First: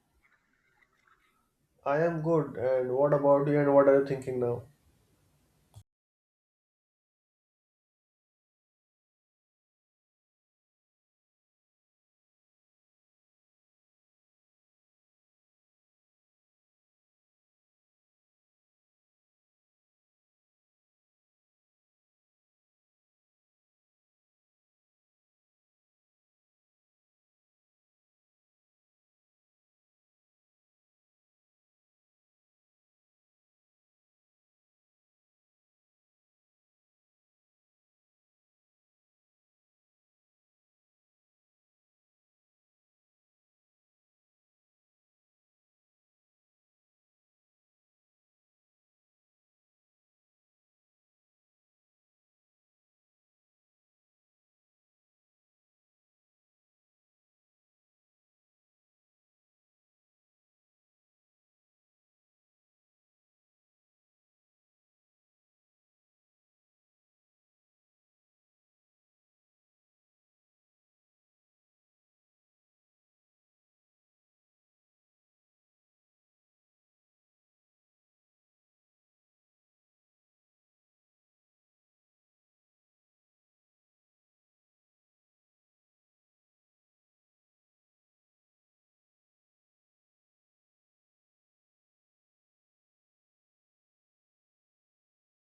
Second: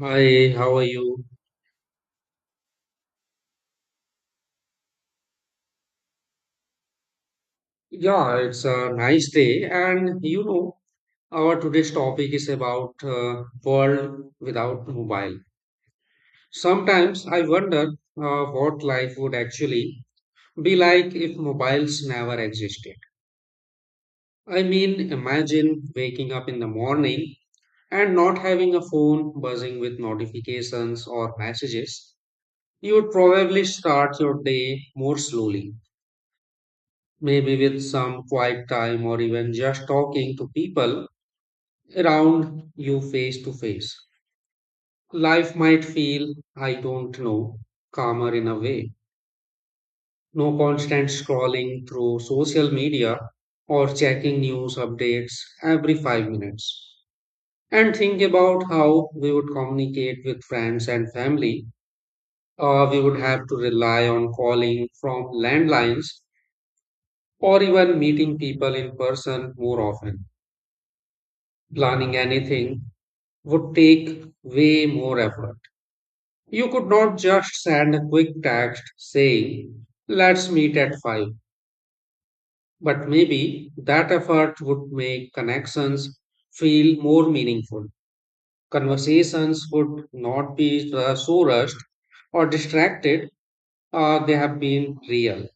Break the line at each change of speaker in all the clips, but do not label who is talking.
Hi, how are you?
I am good. And what about you? And what are you thinking now?
Yeah, it's a nice day. And you know, our today's topic is about world without mobile. Sometimes I wonder what life would actually be like if mobiles never existed. I mean, imagine waking up in the morning and not having a phone buzzing with notifications or messages. You would probably start your day more slowly, maybe with some quiet time or even just talking to people around you face to face. Life might feel, I don't know, calmer in a way. No constant scrolling through social media or checking news updates every 5 minutes. And think about how we would communicate with friends and family. We would have to rely on calling from landlines or even meeting people in person more often. Planning anything would take way more effort. You could not just send a quick text saying, let's meet at 5, but maybe that effort would make connections feel more meaningful. Conversations would not be so rushed or distracted, they have been real.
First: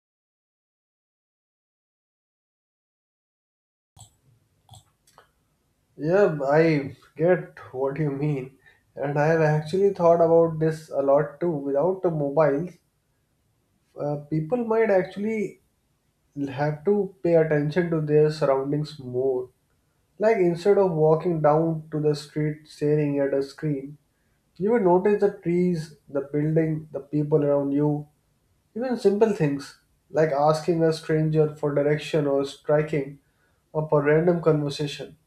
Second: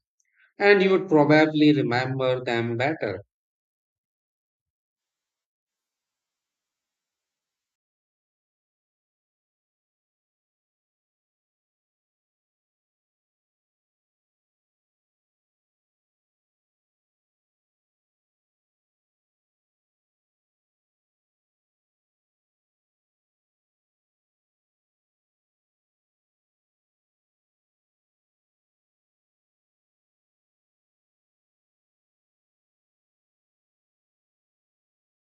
And you would probably remember them better.
Yeah, I get what you mean. And I have actually thought about this a lot too. Without the mobiles, people might actually have to pay attention to their surroundings more. Like instead of walking down to the street staring at a screen, you will notice the trees, the building, the people around you. Even simple things like asking a stranger for direction or striking up a random conversation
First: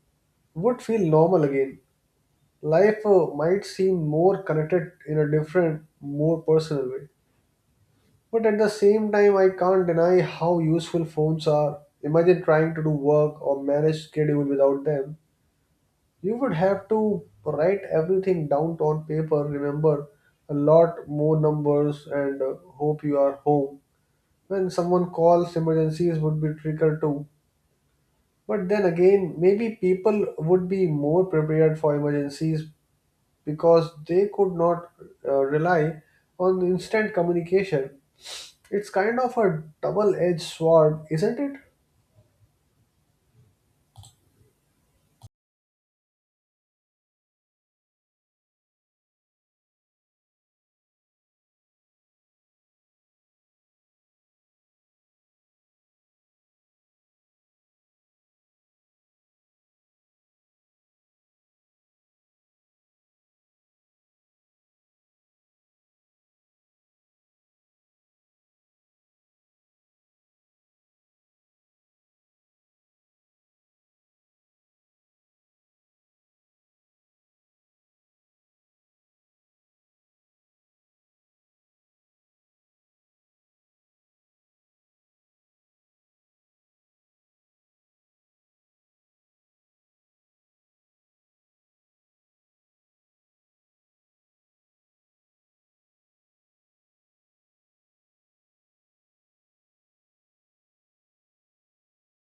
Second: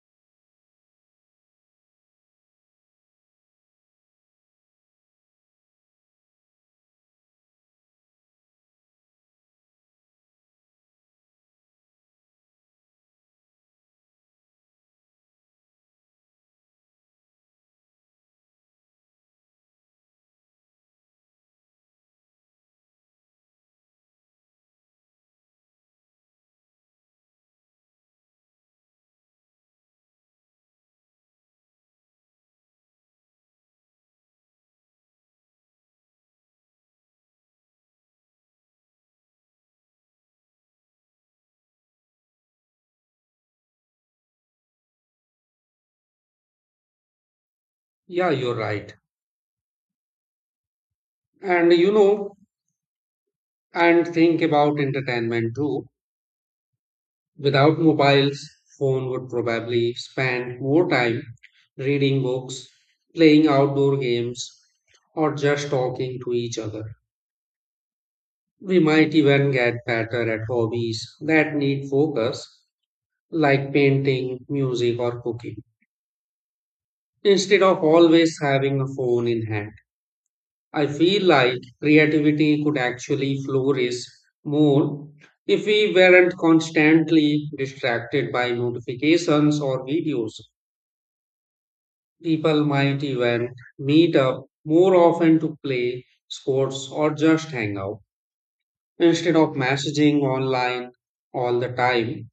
would feel normal again. Life might seem more connected in a different, more personal way. But at the same time, I can't deny how useful phones are. Imagine trying to do work or manage schedule without them. You would have to write everything down on paper, remember a lot more numbers, and hope you are home when someone calls. Emergencies would be triggered too, but then again maybe people would be more prepared for emergencies because they could not rely on instant communication. It's kind of a double-edged sword, isn't it?
Yeah, you're right. And you know, and think about entertainment too. Without mobiles, phone would probably spend more time reading books, playing outdoor games, or just talking to each other. We might even get better at hobbies that need focus, like painting, music, or cooking, instead of always having a phone in hand. I feel like creativity could actually flourish more if we weren't constantly distracted by notifications or videos. People might even meet up more often to play sports or just hang out instead of messaging online all the time.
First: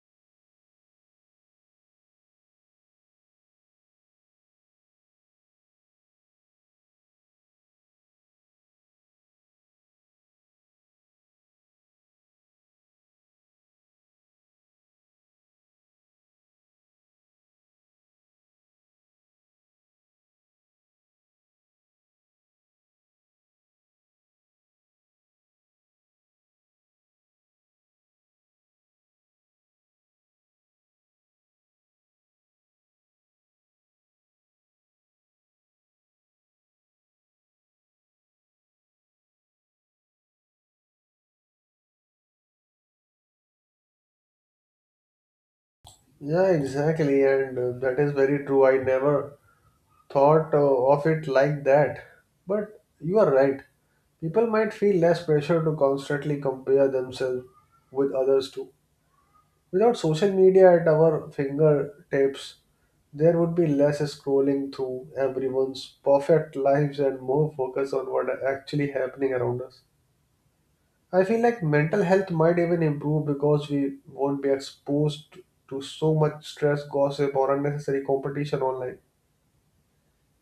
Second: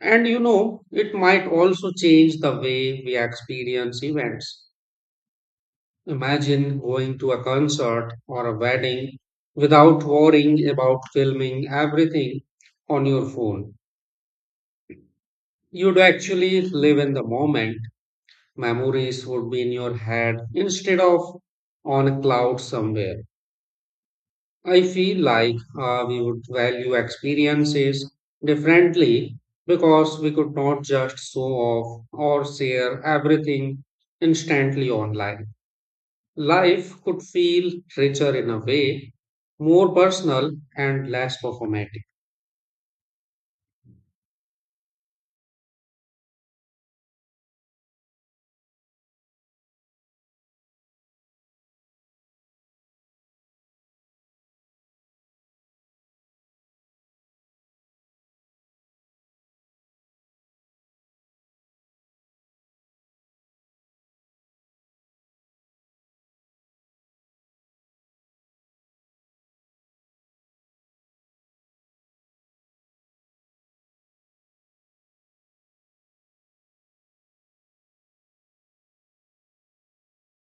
And you know, it might also change the way we experience events. Imagine going to a concert or a wedding without worrying about filming everything on your phone. You'd actually live in the moment. Memories would be in your head instead of on a cloud somewhere. I feel like we would value experiences differently because we could not just show off or share everything instantly online. Life could feel richer in a way, more personal and less performative.
Yeah, exactly. And that is very true. I never thought of it like that, but you are right. People might feel less pressure to constantly compare themselves with others too. Without social media at our fingertips, there would be less scrolling through everyone's perfect lives and more focus on what are actually happening around us. I feel like mental health might even improve because we won't be exposed to so much stress, gossip, or unnecessary competition online.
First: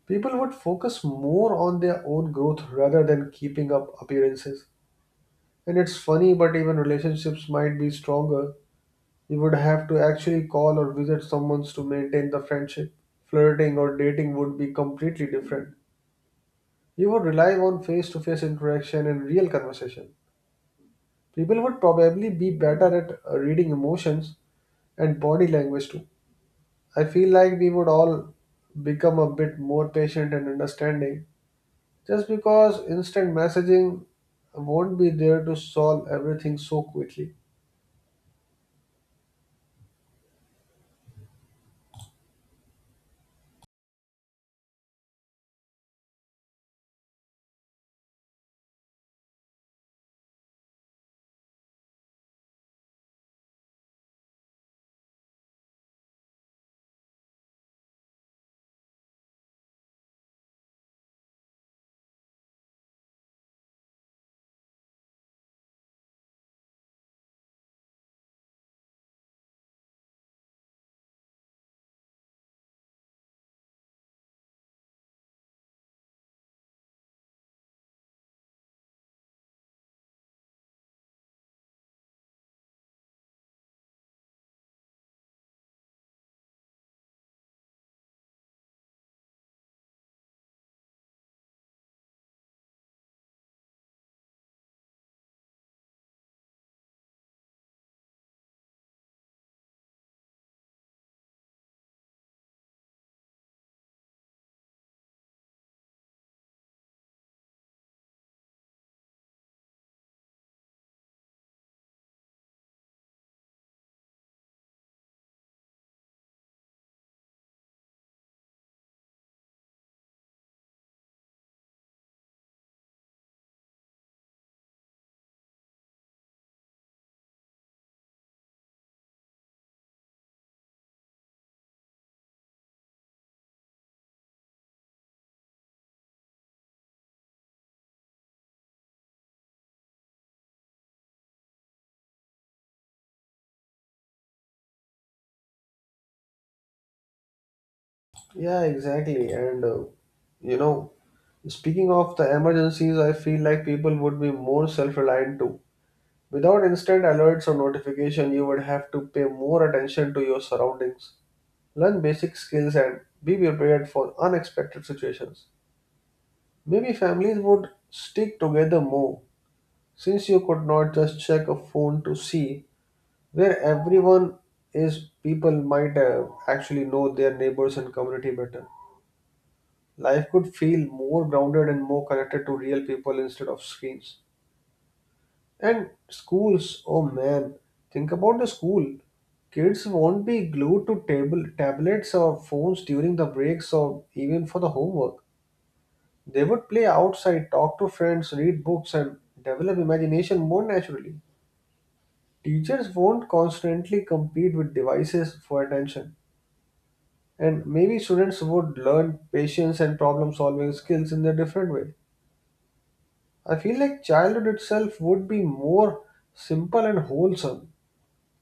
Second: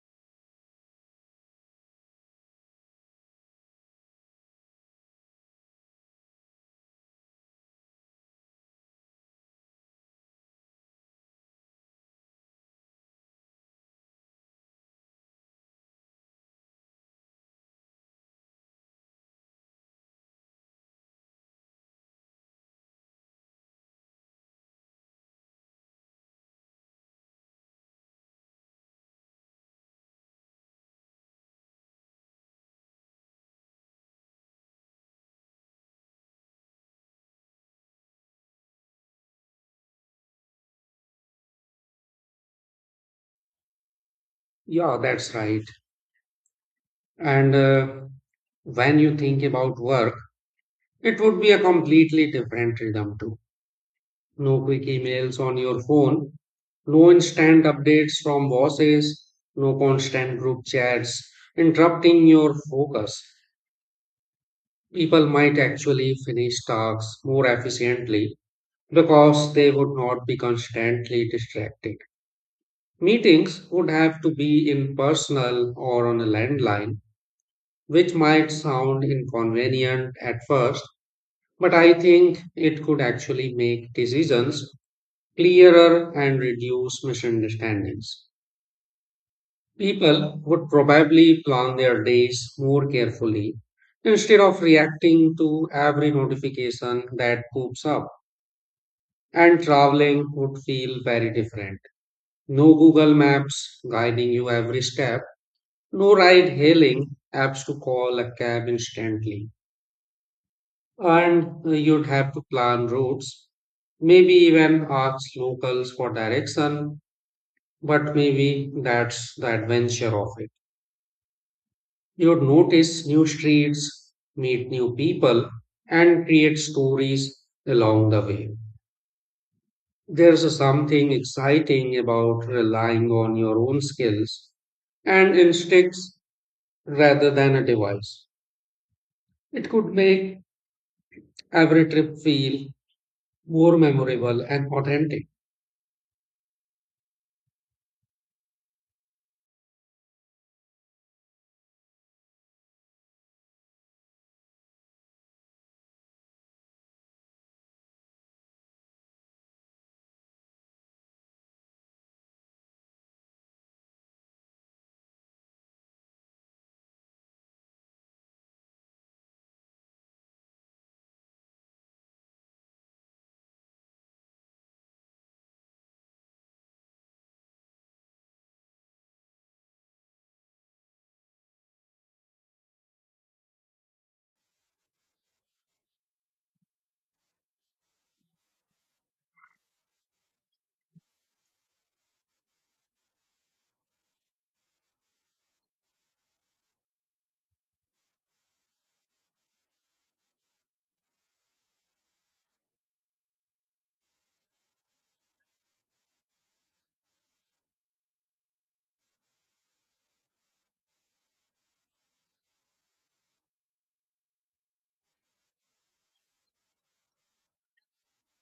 People would focus more on their own growth rather than keeping up appearances. And it's funny, but even relationships might be stronger. You would have to actually call or visit someone to maintain the friendship. Flirting or dating would be completely different. You would rely on face to face interaction and real conversation. People would probably be better at reading emotions and body language too. I feel like we would all become a bit more patient and understanding just because instant messaging won't be there to solve everything so quickly.
Yeah, that's right. And when you think about work, it would be a completely different rhythm too. No quick emails on your phone, no instant updates from bosses, no constant group chats interrupting your focus. People might actually finish tasks more efficiently because they would not be constantly distracted. Meetings would have to be in personal or on a landline, which might sound inconvenient at first, but I think it could actually make decisions clearer and reduce misunderstandings. People would probably plan their days more carefully instead of reacting to every notification that pops up. And traveling would feel very different. No Google Maps guiding you every step, no ride hailing apps to call a cab instantly. And you'd have to plan routes, maybe even ask locals for direction, but maybe that's the adventure of it. You'd notice new streets, meet new people, and create stories along the way. There's something exciting about relying on your own skills and instincts rather than a device. It could make every trip feel more memorable and authentic.
Yeah, exactly. And you know, speaking of the emergencies, I feel like people would be more self-reliant too. Without instant alerts or notification, you would have to pay more attention to your surroundings, learn basic skills, and be prepared for unexpected situations. Maybe families would stick together more, since you could not just check a phone to see where everyone is. People might actually know their neighbors and community better. Life could feel more grounded and more connected to real people instead of screens. And schools, oh man, think about the school. Kids won't be glued to table tablets or phones during the breaks or even for the homework. They would play outside, talk to friends, read books, and develop imagination more naturally. Teachers won't constantly compete with devices for attention. And maybe students would learn patience and problem solving skills in a different way. I feel like childhood itself would be more simple and wholesome,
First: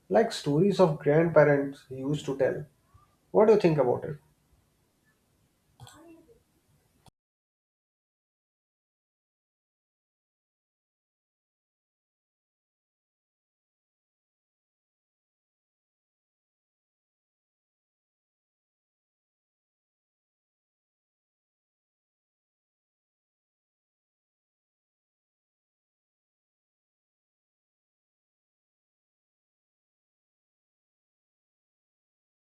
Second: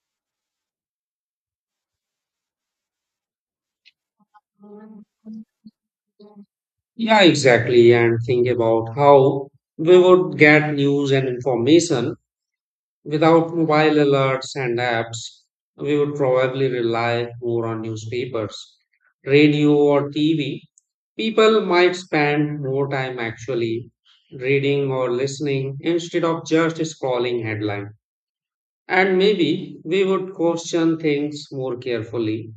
like stories of grandparents used to tell. What do you think about it?
Yeah, exactly. And think about how we would get news and information. Without mobile alerts and apps, we would probably rely more on newspapers, radio, or TV. People might spend more time actually reading or listening instead of just scrolling headline. And maybe we would question things more carefully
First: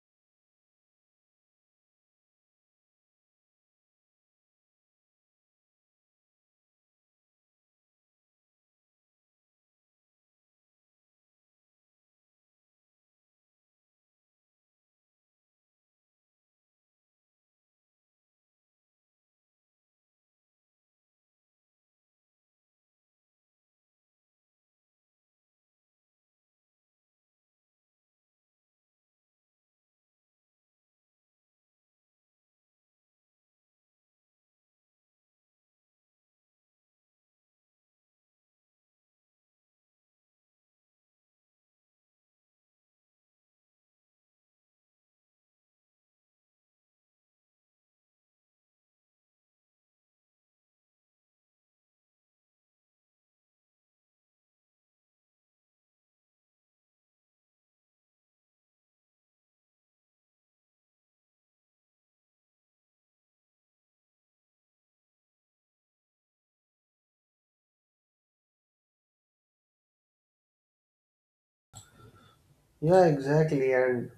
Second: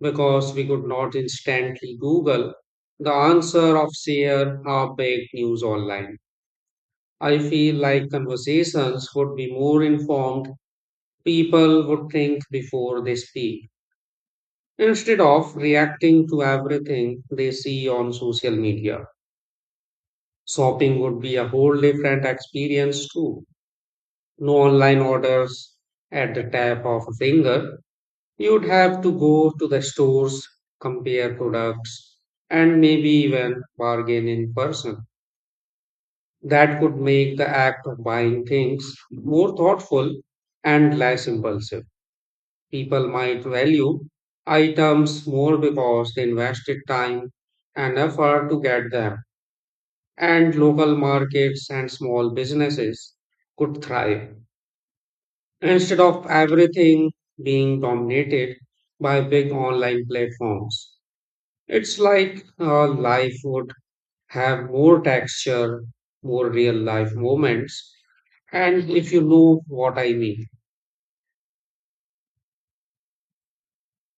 because we could not instantly Google the answer of share half-baked news online. I feel like conversations would be more informed. People would think before they speak instead of reacting to everything they see on social media. Shopping would be a whole different experience too. No online orders at the tap of a finger. You'd have to go to the stores, compare products, and maybe even bargain in person. That could make the act of buying things more thoughtful and less impulsive. People might value items more because they invested time and effort to get them. And local markets and small businesses could thrive. Instead of everything being dominated by big online platforms, it's like life would have more texture, more real life moments. And if you know what I mean.
Yeah, exactly. And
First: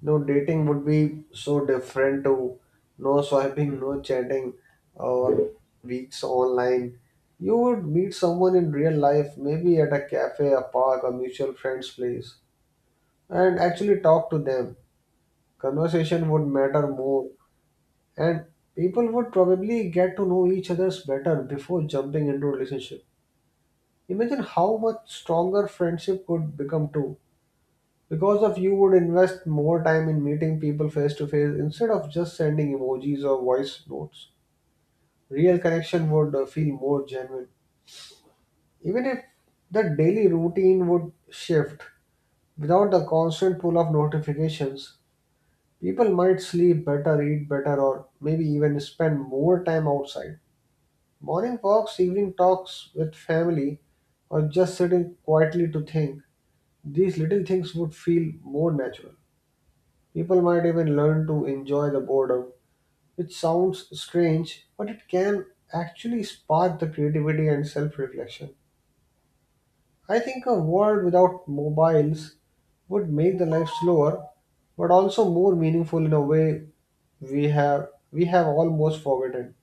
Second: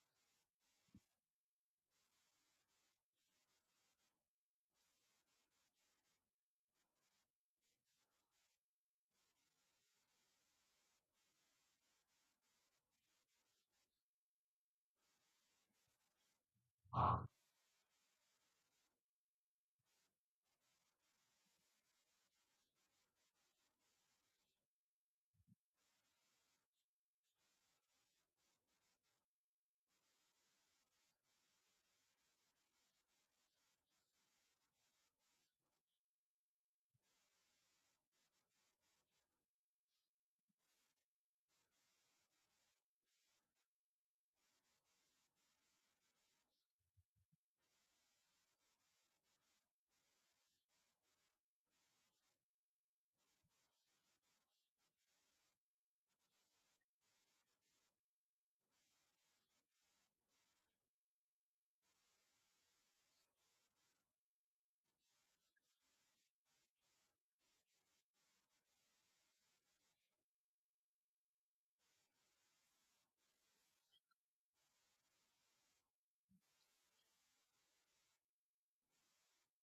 no dating would be so different to no swiping, no chatting, or weeks online. You would meet someone in real life, maybe at a cafe, a park, a mutual friend's place, and actually talk to them. Conversation would matter more, and people would probably get to know each other's better before jumping into a relationship. Imagine how much stronger friendship could become too. Because of you would invest more time in meeting people face to face instead of just sending emojis or voice notes. Real connection would feel more genuine. Even if the daily routine would shift without the constant pull of notifications, people might sleep better, eat better, or maybe even spend more time outside. Morning walks, evening talks with family, or just sitting quietly to think. These little things would feel more natural. People might even learn to enjoy the boredom, which sounds strange, but it can actually spark the creativity and self reflection. I think a world without mobiles would make the life slower but also more meaningful in a way we have almost forgotten.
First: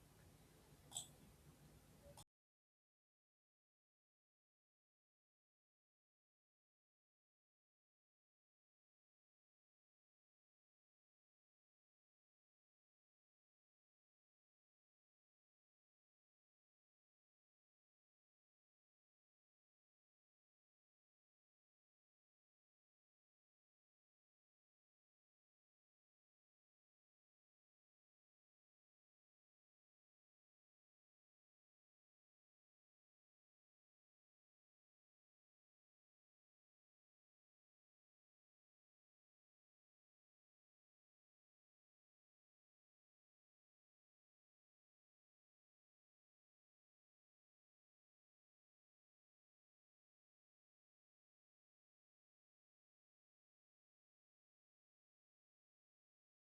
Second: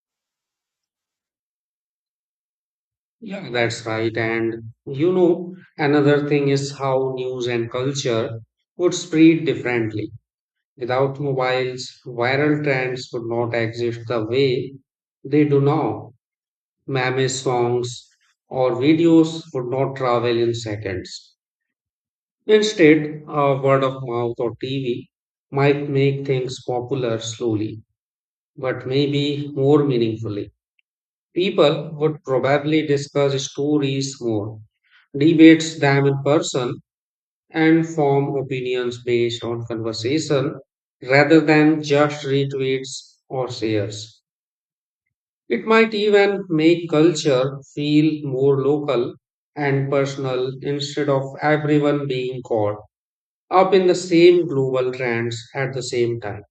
Yeah, that's right. And you know, another thing is how news and culture would spread differently. Without mobiles, viral trends would not exist the way they do now. Meme songs or videos would not travel in seconds. Instead, a word of mouth or TV might make things popular slowly, but maybe more meaningfully. People would probably discuss stories more, debates them in person, and form opinions based on conversation rather than just retweets or shares. It might even make culture feel more local and personal instead of everyone being caught up in the same global trends at the same time.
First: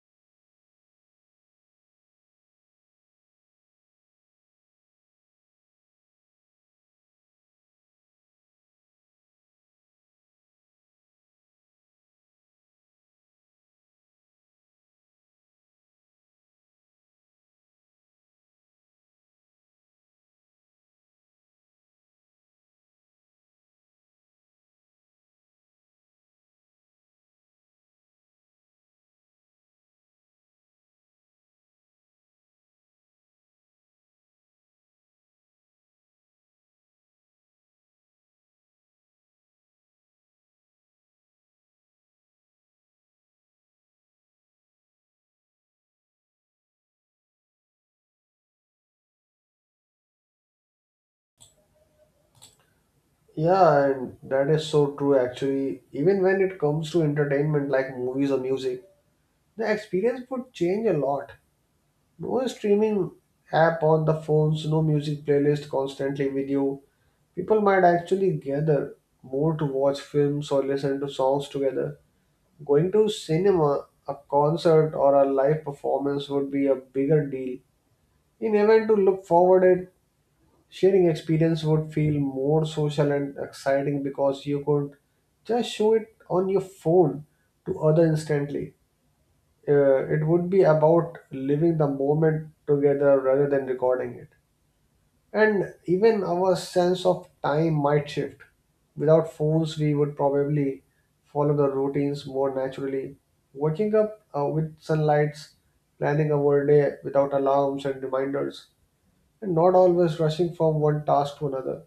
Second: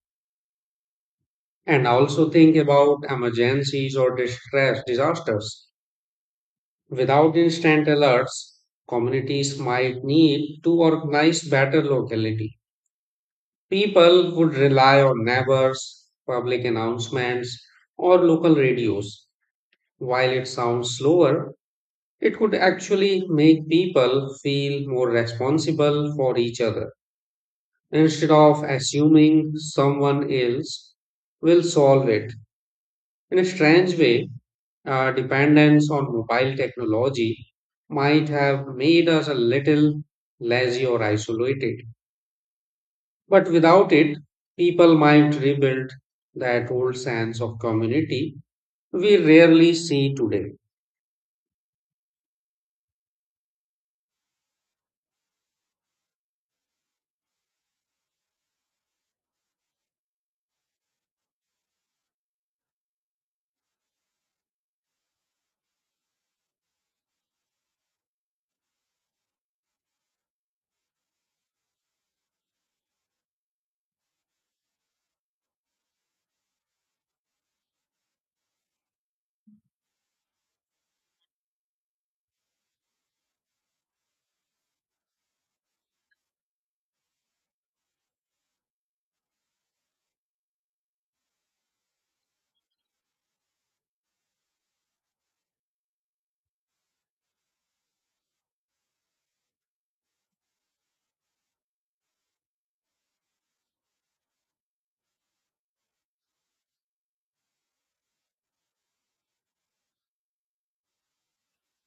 And also think about emergencies or distress disasters. Without instant alerts, communities might need to organize better locality. People would rely on neighbors, public announcements, or local radios. While it sounds slower, it could actually make people feel more responsible for each other instead of assuming someone else will solve it. In a strange way, our dependence on mobile technology might have made us a little lazy or isolated. But without it, people might rebuild that old sense of community we rarely see today.
Yeah, and that is so true. Actually, even when it comes to entertainment like movies or music, the experience would change a lot. No streaming app on the phones, no music playlist constantly with you. People might actually gather more to watch films or listen to songs together. Going to cinema, a concert, or a live performance would be a bigger deal. In event to look forward at, sharing experience would feel more social and exciting because you could just show it on your phone to other instantly. It would be about living the moment together rather than recording it. And even our sense of time might shift. Without phones, we would probably follow the routines more naturally. Waking up with sunlights, planning our day without alarms and reminders, and not always rushing from one task to another.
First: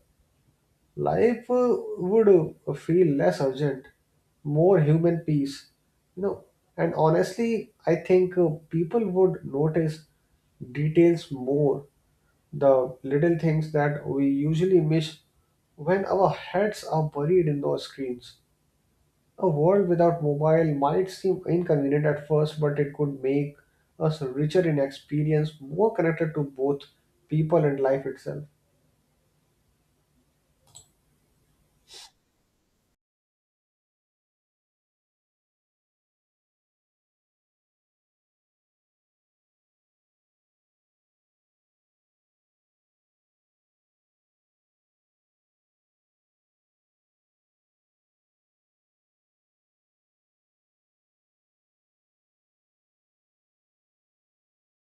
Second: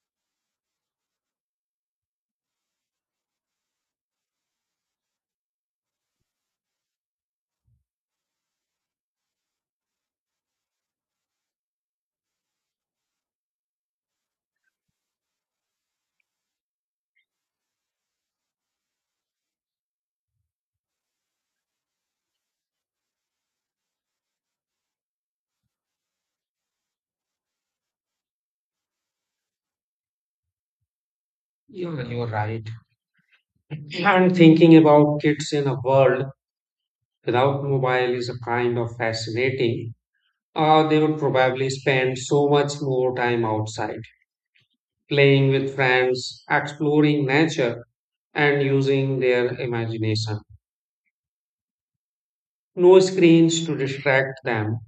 Life would feel less urgent, more human peace, you know. And honestly, I think people would notice details more, the little things that we usually miss when our heads are buried in those screens. A world without mobile might seem inconvenient at first, but it could make us richer in experience, more connected to both people and life itself.
You're right. And thinking about kids in a world without mobile is a kind of fascinating. They would probably spend so much more time outside, playing with friends, exploring nature, and using their imagination. No screens to distract them,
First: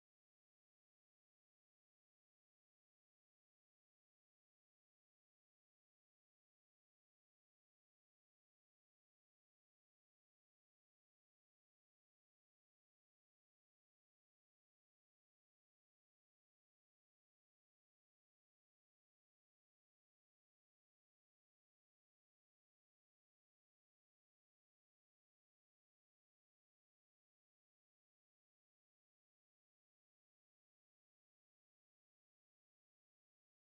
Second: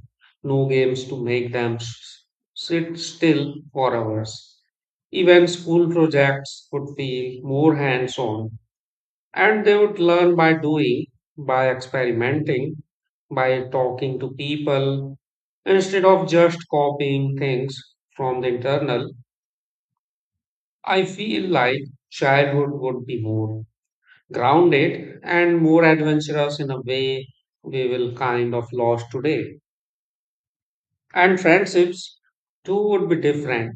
no games to make them sit still for hours. Even school projects would feel more hands on, and they would learn by doing, by experimenting, by talking to people, instead of just copying things from the internal. I feel like childhood would be more grounded and more adventurous in a way we will kind of lost today. And friendships too would be different.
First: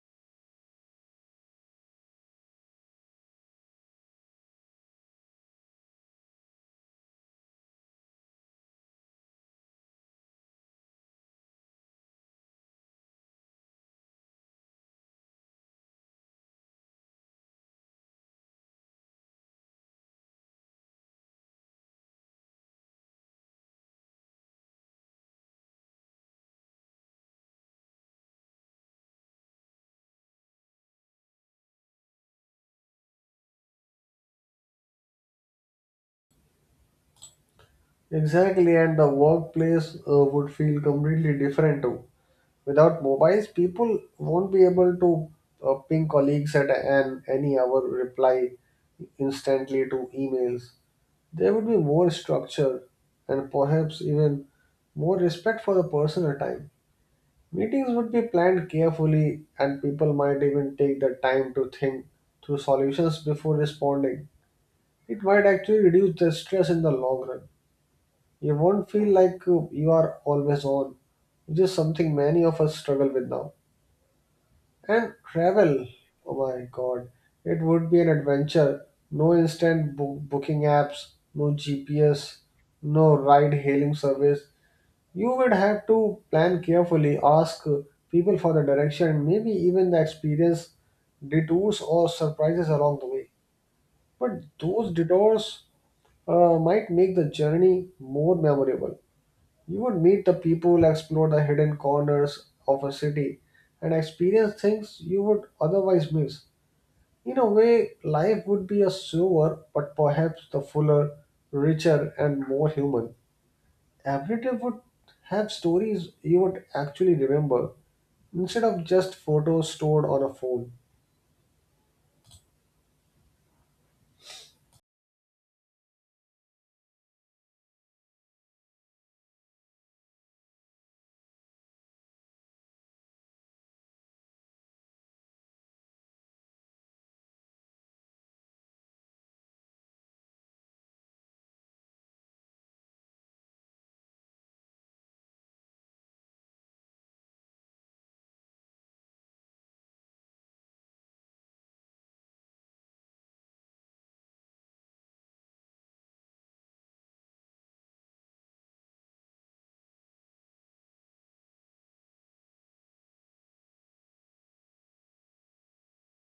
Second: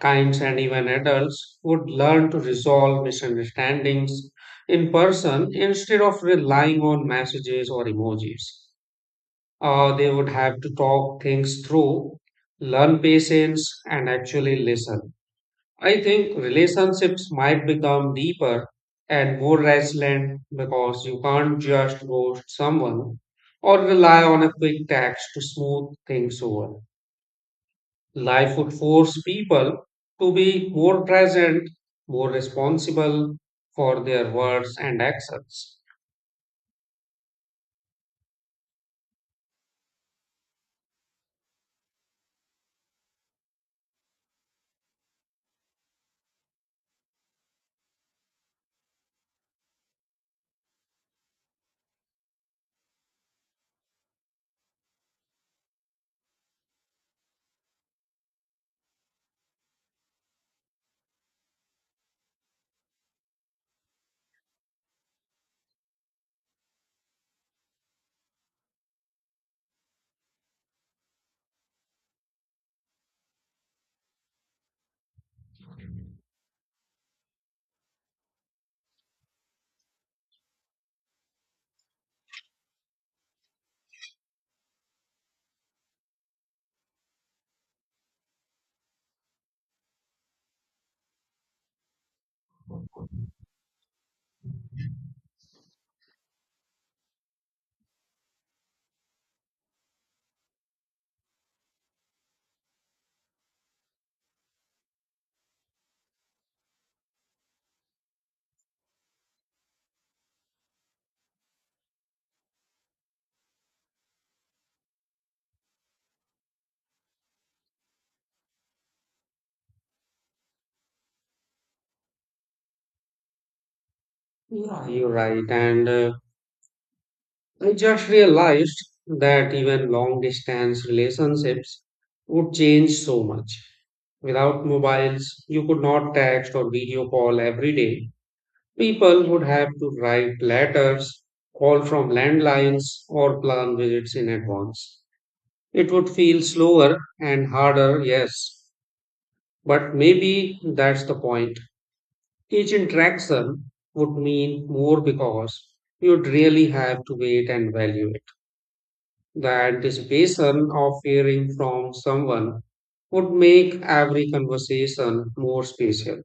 Kinds and even adults would learn to resolve misunderstandings in person instead of relying on messages or emojis. They would have to talk things through, learn patience, and actually listen. I think relationships might become deeper and more resilient because you can't just ghost someone or rely on a quick text to smooth things over. Life would force people to be more present, more responsible for their words and actions.
Exactly, and the workplace would feel completely different too. Without mobiles, people won't be able to ping colleagues at an, any hour, reply instantly to emails. There would be more structure and perhaps even more respect for the personal time. Meetings would be planned carefully, and people might even take the time to think through solutions before responding. It might actually reduce the stress in the long run. You won't feel like you are always on, which is something many of us struggle with now. And travel, oh my god, it would be an adventure. No instant booking apps, no GPS, no ride hailing service. You would have to plan carefully, ask people for the direction, maybe even the experience detours or surprises along the way. But those detours might make the journey more memorable. You would meet the people, explore the hidden corners of a city, and experience things you would otherwise miss. In a way, life would be a slower, but perhaps the fuller, richer, and more human. Every trip would have stories you would actually remember instead of just photos stored on a phone.
Yeah, you're right. And I just realized that even long distance relationships would change so much. Without mobiles, you could not text or video call every day. People would have to write letters, call from landlines, or plan visits in advance. It would feel slower and harder, yes, but maybe that's the point. Each interaction would mean more because you'd really have to wait and value it. That anticipation of hearing from someone would make every conversation more special.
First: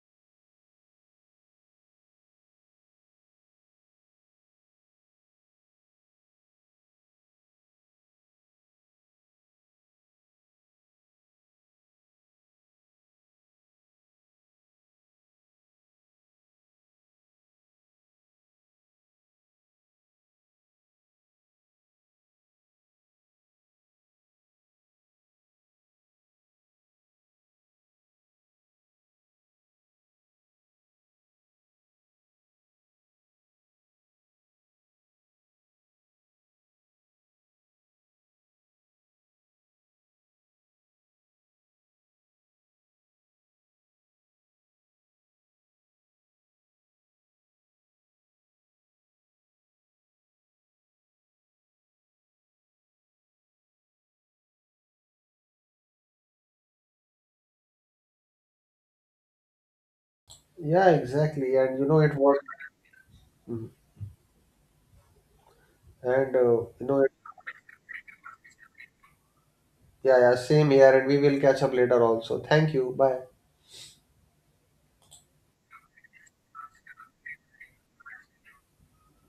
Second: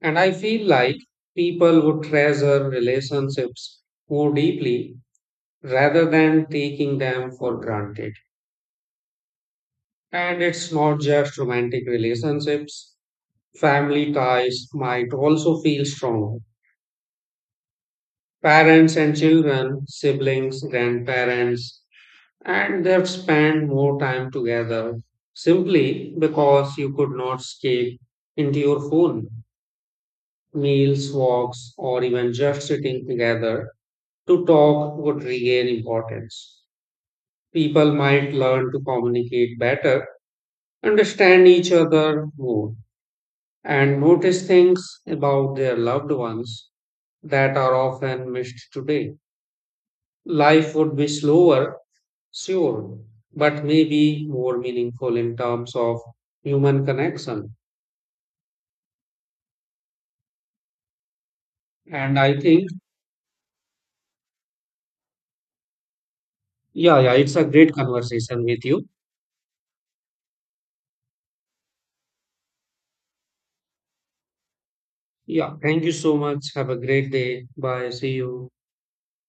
And I feel like people would treasure relationships more deeply rather than taking them for granted. And it's not just romantic relationships, family ties might also feel stronger. Parents and children, siblings, grandparents, and they've spent more time together simply because you could not escape into your phone. Meals, walks, or even just sitting together to talk would regain importance. People might learn to communicate better, understand each other more, and notice things about their loved ones that are often missed today. Life would be slower, sure, but maybe more meaningful in terms of human connection.
Yeah, exactly. And you know, it
And I
was,
think,
mhm, and you
yeah,
know, it,
yeah, it's a great conversation with you.
yeah, yeah, same here. And we will catch up later also. Thank you. Bye.
Yeah, thank you so much. Have a great day. Bye. See you.